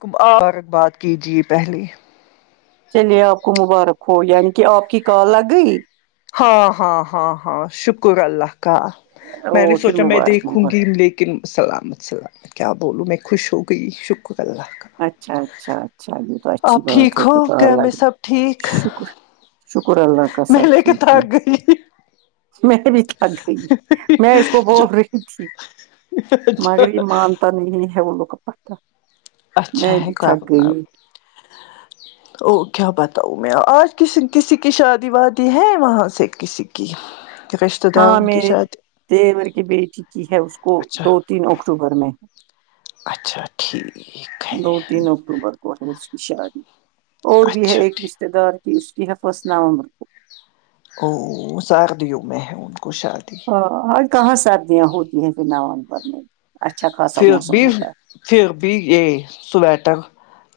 کم مبارک بات کیجیے پہلے چلیے آپ کو مبارک ہو یعنی کہ آپ کی کار لگ گئی ہاں ہاں ہاں ہاں شکر اللہ کا میں نے اور پھر سوچا میں مبارک دیکھوں مبارک گی لیے کن سلامت سلامت کیا بولوں میں خوش ہو گئی شکر اللہ کا اچھا اچھا اچھا یہ تو اچھی آپ بات ٹھیک ہے کہ ہو کال گھر میں لگی سب ٹھیک شکر شکر اللہ کا میں سب لے کے ٹھیک ہیں تھک گئی میں بھی تھک گئی میں اس کو بول رہی تھی اچھا مگر مانتا نہیں ہے وہ لوگ پتا اچھا ہے کال اب اور کیا بتاؤ میں آج کسی کسی کی شادی وادی ہے وہاں سے کسی کی رشتہ ہاں داروں کی میرے شادی دیور کی بیٹی کی ہے اس کو اچھا دو تین اکٹوبر میں اچھا ٹھیک ہے دو تین اکتوبر کو ہے اس کی شادی اور بھی ہے اچھا ایک ٹھیک رشتےدار کی اس کی ہے فسٹ نومبر کو او سردیوں میں ہے ان کو شادی ہاں اور کہاں سردیاں ہوتی ہیں نومبر میں اچھا خاصا پھر بھی موسم ہوتا ہے پھر بھی یہ سویٹر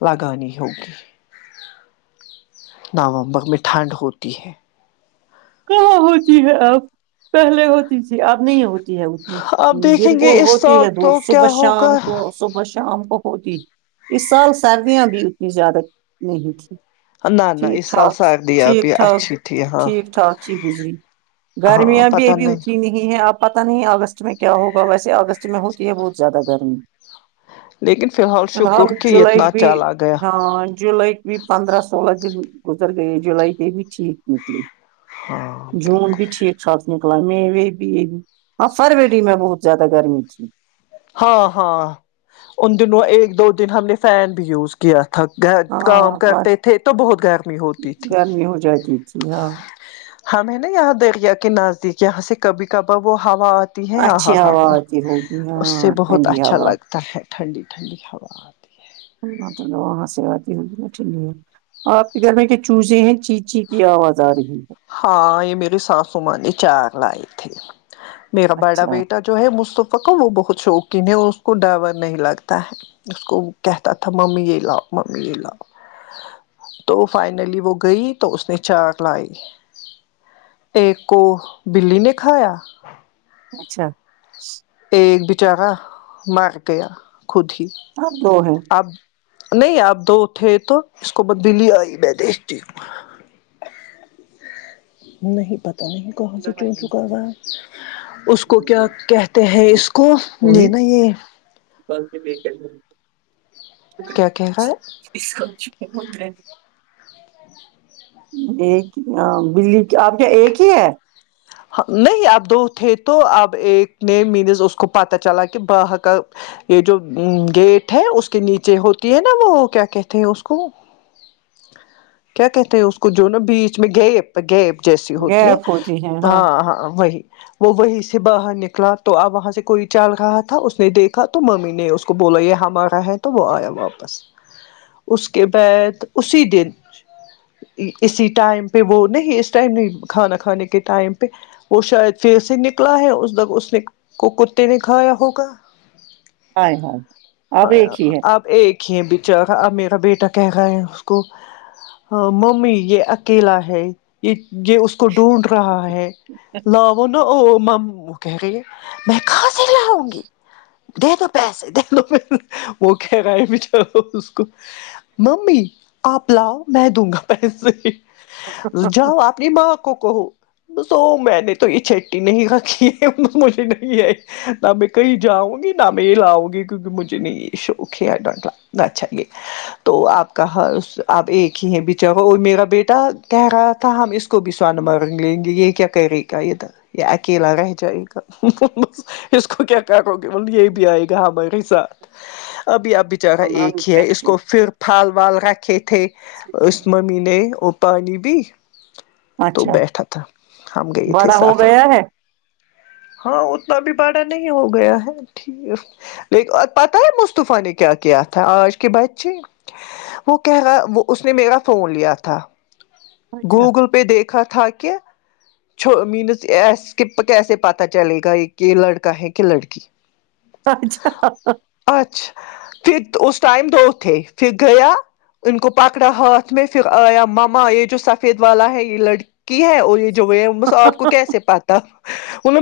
لگانی ہوگی نومبر میں ٹھنڈ ہوتی ہے کہاں ہوتی ہے اب پہلے ہوتی تھی اب نہیں ہوتی ہوتی اب دیکھیں دن گے کو اس ہوتی سال ہے تو کیا صبح شام ہوگا کو صبح شام کو ہوتی اس سال سردیاں بھی اتنی زیادہ نہیں تھی نہ نہ ٹھیک اس سال ٹھاک سردیاں ٹھیک بھی ٹھاک اچھی تھی ہاں ٹھیک ٹھاک اچہی گزری ہاں گرمیاں بھی پتہ ابھی اتنی نہیں ہے آب پتا نہیں اگست میں کیا ہوگا ویسے اگست میں ہوتی ہے بہت زیادہ گرمی لیکن فی الحال فلحال شکر کہ جولائی اتنا بھی چال آ گیا ہاں جولائی بھی پندرہ سولہ دن گزر گئے جولائی کی بھی ٹھیک نکلی ہاں جون بالکل بھی ٹھیک ٹھاک نکلا مئی بھی ہاں فروری میں بہت زیادہ گرمی تھی ہاں ہاں ان دنوں ایک دو دن ہم نے فین بھی یوز کیا تھا گا ہاں کام کرتے تھے تو بہت گرمی ہوتی تھی گرمی ہو جاتی تھی ہاں ہم ہے نا یہاں دریا کے نزدیک یہاں سے کبھی کبار وہ ہوا آتی ہے آہا اچھی ہا ہوا آتی ہوگی یا اس سے بہت اچھا لگتا ہے ٹھنڈی ٹھنڈی ہوا آتی ہے مطلب سارا دن اٹھی نہیں ہے آپ کے گھر میں کے چوزیں ہیں چیچی کی آواز آ رہی ہے ہاں یہ میری ساسوما نے چار لائے تھے میرا بڑا اچھا بیٹا جو ہے مصطفی کا وہ بہت شوقین ہے اور اس کو ڈر ور نہیں لگتا ہے اس کو کہتا تھا ممی یہ لاؤ ممی یہ لاؤ تو فائنلی وہ گئی تو اس نے چاک لائی ایک کو بلی نے کھایا اچھا ایک بیچارہ مر گیا خود ہی اب دو ہے اب نہیں اب دو تھے تو اس کو ب دلی آئی میں دیکھتی ہوں نہیں پتا ہم کو کہاں سے چو چو کر رہا ہے اس کو کیا کہتے ہیں اس کو ہیں یہ نہ یہ [unintelligible] کیا کہہ رہا ہے [inaudible] ایک بلی اب کیا ایک ہی ہے نہیں اب دو تھے تو اب ایک نے مینز اس کو پتہ چلا کہ بہ کا یہ جو گیٹ ہے اس کے نیچے ہوتی ہے نا وہ کیا کہتے ہیں اس کو کیا کہتے ہیں اس کو جو نا بیچ میں گئے گیب جیسی ہوتی ہے ہاں ہاں وہی وہ وہی سے باہر نکلا تو اب وہاں سے کوئی چل رہا تھا اس نے دیکھا تو ممی نے اس اس کو بولو یہ ہمارا ہے تو وہ آیا واپس اس کے بعد اسی دن اسی ٹائم پہ وہ نہیں ہی ا اس ٹائم نہیں کھانا کھانے کے ٹائم پہ وہ شاید پھر سے نکلا ہے اس اس نے کو کتے نے کھایا ہوگا ہائے ہائے اب ہاں ایک ہی ہے آب ایک ہی بیچارا میرا بیٹا کہہ رہا ہے اس کو ہاں ممی یہ اکیلا ہے یہ یہ اس کو ڈھونڈ رہا ہے لاو او مم وہ کہہ گی میں کہاں سے لاؤں گی دے دو پیسے دے دو پیسے وہ کہ رہا ہے ب بیچارا اس کو ممی آپ لاؤ میں دوں گا پیسے جاؤ اپنی ماں کو کہو بسو میں نے تو یہ چٹی نہیں رکھی ہے مجھے نہیں آئی نہ میں کہیں جاؤں گی نہ میں یہ لاؤں گی کیونکہ مجھے نہیں شوق ہے ڈونٹلہ نہ چاہیے تو آپ کا آب ایک ہی ہیں بیچارا اور میرا بیٹا کہہ رہا تھا ہم اس کو بھی سو نمبر رنگ لیں گے یہ کیا کرے گا یہ تھا یہ اکیلا رہ جائے گا اس کو کیا کیا کرو گے ملب یہی بھی آئے گا ہمارے ساتھ ابھی آپ بیچارہ کمرہ میں ایک ہی ہے بیٹھ اس کے کو پھر پھل بال رکھے تھے اس ممی نے پانی بھی تو اچھا بیٹھا تھا ہم گئے تھے بڑا ہو سافر پ گیا ہے ہاں اتنا بھی باڑا نہیں ہو گیا ہے ٹھیک پتہ ہے مصطفہ نے کیا کیا تھا آج کے بچے وہ کہ گا وہ اس نے میرا فون لیا تھا اچھا گوگل پہ دیکھا تھا کہ چھوڑو مینس اسکپ کیسے پتاہ چلے گا یہ کہ لڑکا ہے کہ لڑکی اچھا اچھا پھر اس ٹائم دو تھے پھر گیا ان کو پکڑا ہاتھ میں پھر آیا ماما یہ جو سفید والا ہے یہ لڑکی ہے اور یہ ہوئے ہیں بس آپ کو کیسے پتہ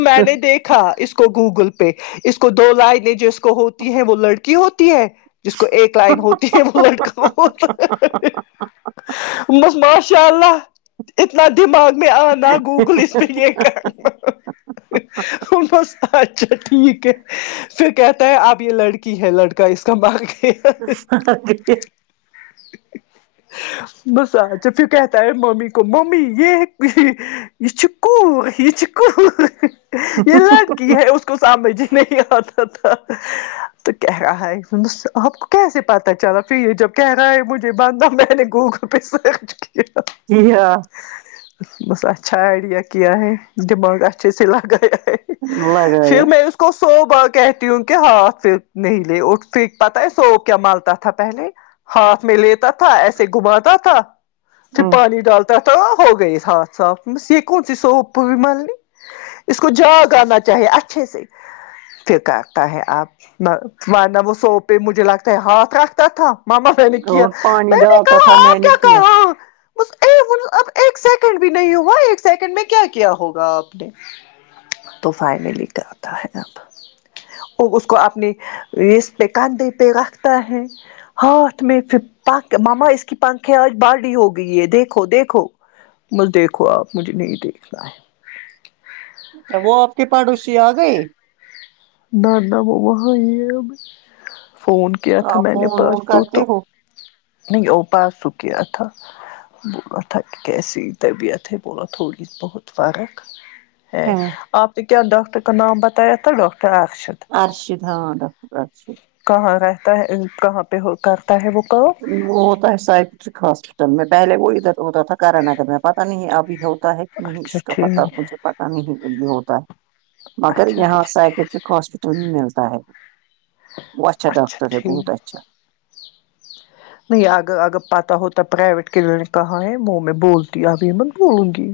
میں نے دیکھا اس کو گوگل پہ اس کو دو لائنیں جو اس کو ہوتی ہیں وہ لڑکی ہوتی ہے جس کو ایک لائن ہوتی ہے وہ لڑکا ہوتا بسماش انشاء اللہ اتنا دماغ میں آنا گوگل اس پہ یہ کہنا بس اچھا ٹھیک ہے پھر کہتا ہے اپ یہ لڑکی ہے لڑکا اس کا باقی بس اچھا پھر کہتا ہے ممی کو ممی یہ ایک بھی یہ چیکو یہ چیکو یہ لڑکی ہے اس کو سامنےبھی نہیں آتا تھا تو کہہ رہاہے ایک دن اسسے آپ کو کیسے پتا چلا پھر یہ جب کہہ رہا ہے مجھے بندھا میں نے گوگل پہ سرچ کیا جی ہاں بس اچھا آئیڈیا کیا ہے دماغ اچھے سے لگایا ہے لگایا پھر میں اس کو سوب کہتی ہوں کہ ہاتھ پھر نہیں لے اٹ پھر پت ہے سوب کیا مالتا تھا پہلے ہاتھ میں لیتا تھا ایسے گھماتا تھا پھر ہوں پانی ڈالتا تھا ہو گںی ہاں صاف یہ کونسی سوپ مل اس کو جاگ آنا چاہیے اچھے سے پھر کرتا ہے آپ وادہ وہ سو پہ مجھے لگتا ہے ہاتھ رکھتا تھا ماما میں نے کیا اور پانی میں نے ڈالتا کہا تھا میں آپ نے کیا کہا ب اب ہاں ایک سیکنڈ بھی نہیں ہوا ایک سیکنڈ میں کیا کیا ہوگا آپ نے تو فائنلی کرتا ہے اب وہ اس کو اپنی ریس پہ کاندھے پہ رکھتا ہے ہاتھ میں پنکھ مما اس کی پنکھے آج باڈی ہو گئی ہے دیکھو دیکھو بس دیکھو آپ مجھے نہیں دیکھنا ہے وہ آپ کے پڑوسی آ گئے نہ نہ وہ وہاں ہی ہے اب فون کیا تھا آپ میں نے فون پاس وون دو تو کرتے ہو نہیں اوپا س تو کیا تھا بولا تھا کہ کیسی طبیعت ہے بولا تھوڑی بہت فرق ہے ہاں آپ نے کیا ڈاکٹر کا نام بتایا تھا ڈاکٹر ارشد ارشد ہاں ڈاکٹر ارشد کہاں رہتا ہے کہاں پہ کرتا ہے وہ کام وہ ہوتا ہے سائکسٹرک ہاسپٹل میں پہلے وہ ادھر ہوتا تھا کارا نگر میں پتا نہیں ابھی ہے کہ نہیں اچھا اس کا پتا ٹھیک مجھے پتا نہیں اب ہوتا ہے مگر اچھا یہاں اچھا ٹھیک سائیکیاٹرک ہاسپٹل میں ملتا ہے وہ اچھا ڈاکٹر ہے بہت اچھا نہیں اگر اگر پتہ ہوتا پرائیویٹ کلینک کہاں ہے وہ میں بولتی ابھی میں بولگی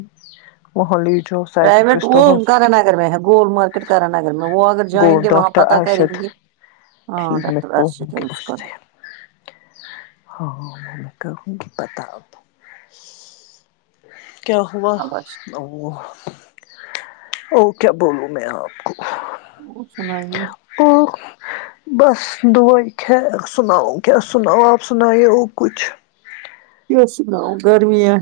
پرائیویٹ وہ کارا ہاسپٹل نگر میں ہے گول مارکیٹ کارا نگر میں وہ اگر جائیں وہ گے وہاں پہ ڈاکٹر پتا کریں ارشد گے ہاں ٹھیک میں ڈاکٹر بولوں ارشد ہے گی اس اسکا سے نام ہاں میں کہوں گی بتاو کیا ہوا اب ارشد اور کیا بولو میں آپ کو وہ سنائیے آہ بس دعاے خیر سناو کیا ہے سناؤ آپ سنایے اور کچھ کی سناؤ گرمی ہے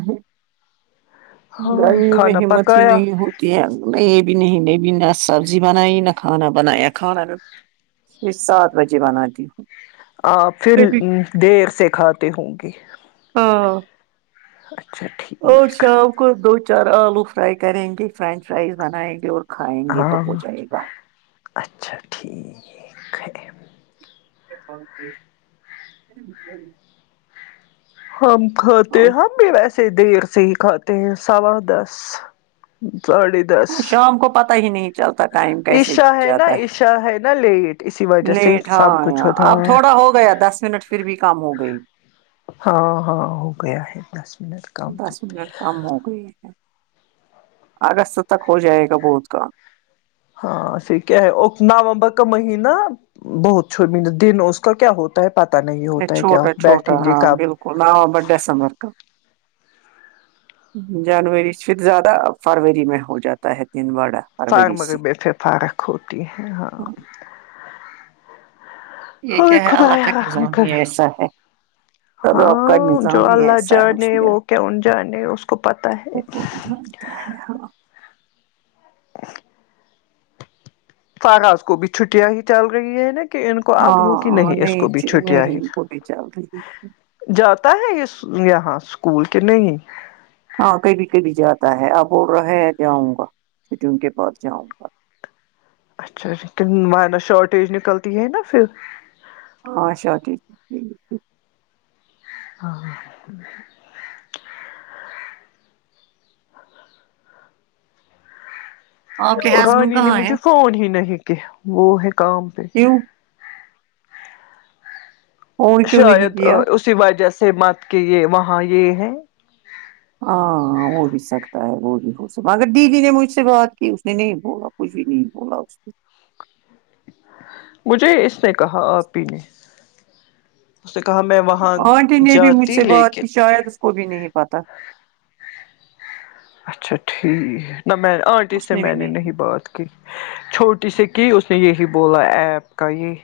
ہاں گرمی میں کھانا ہمت ہی پکایا نہیں ہوتی یہیں میں بھی نہیں نے بھی نہ سبزی بنائی نہ کھانا بنایا کھانے میں یہ سات بجے بناتی ہوں آ پ پھر کبھی دیر سے کھاتی ہوں گی ہاں اور ٹھیک شام اب کو دو چار آلو فرائی کریں گے فرینچ فرائز بنائیں گے اور کھائیں گے تو ہاں ہو جائے گا اچھا ٹھیک ہے ہم کھاتے اور ہم بھی ویسے دیر سے ہی کھاتے سوا دس ساڑے شام کو پتا ہی نہیں چلتا ٹائم کیسے عشا نا جاتا ہے عشا ہے نا لیٹ اسی وجہ سے لیٹ ہاں سب کچھ اں ہوتا اب ہے تھوڑا ہو گیا دس منٹ پھر بھی کام ہو گئی ہاں ہاں ہو گیا ہے دس منٹ کم سے نوکری اگست تک ہو جائے گا بہت کام ہاں پھر کیا ہے نومبر کا مہینہ بہت چھو م دن اس کا کیا ہوتا ہے پتا نہیں ہوتا ہے کیا بیٹھیں گے کب نا ہو بڈا سمرکا جنوری سے زیادہ فروری میں ہو جاتا ہے دن باڑا فارک مگر بیہتر فارک ہوتی ہے ہاں یہ ہو کیا ہے اللہ کا خدایا رحم نظام بھی کر ایسا ہے اور آپ کا ہاں جو نظام ہی اللہ ایسا ہے اس جانے نے وہ کون جانے اس کو پتا ہے تو ہے ہاں فراز کو بھی چھٹیاں ہی چل رہی ہے نا کہ ان کو ہاں اب ہو کہ ہاں نہیں اس کو بھی چ- چھٹیا ہی نہیں ان کو بھی چل رہی ہے۔ جاتا ہے اس یہاں اسکول کے نہیں ہاں کبھی کبھی جاتا ہے اب بول رہا ہے جاؤں گا چھٹیوں کے بعد جاؤں گا اچھا وان نا شارٹیج نکلتی ہے نا پھر ہاں شورٹیج ہاں ہاں آپ کے ہسبینڈ رانی نے کہاں مجھے ہیں فون ہی نہیں کہ وہ ہے کام پہ کیوں فون کیوں نہیں شاید کیا اسی وجہ سے مت کہ یہ وہاں یہ ہے ہاں وہ بھی سکتا ہے وہ بھی ہو سکتا اگر دی نے مجھ سے بات کی اس نے نہیں بولا کچھ بھی نہیں بولا اس نے مجھے اس نے کہا آ تی ہوں اس نے کہا میں وہاں آنٹی نے بھی مجھ جاتی سے بات لیکن کی شاید اس کو بھی نہیں پتا اچھا ٹھیک ہے نہ میں آنٹی سے میں نے نہیں بات کی کی چھوٹی سی کی اس نے یہی بولا ایپ کا یہی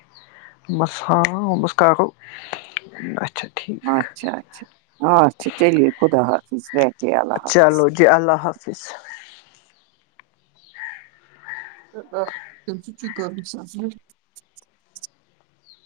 بس ہاں بس کااکل اچھا ٹھیک اچھا اچھا اچھا چلیے خدا حافظ بے اللہ حافظ چلو جی اللہ حافظ [unintelligible] ست گم سمجھ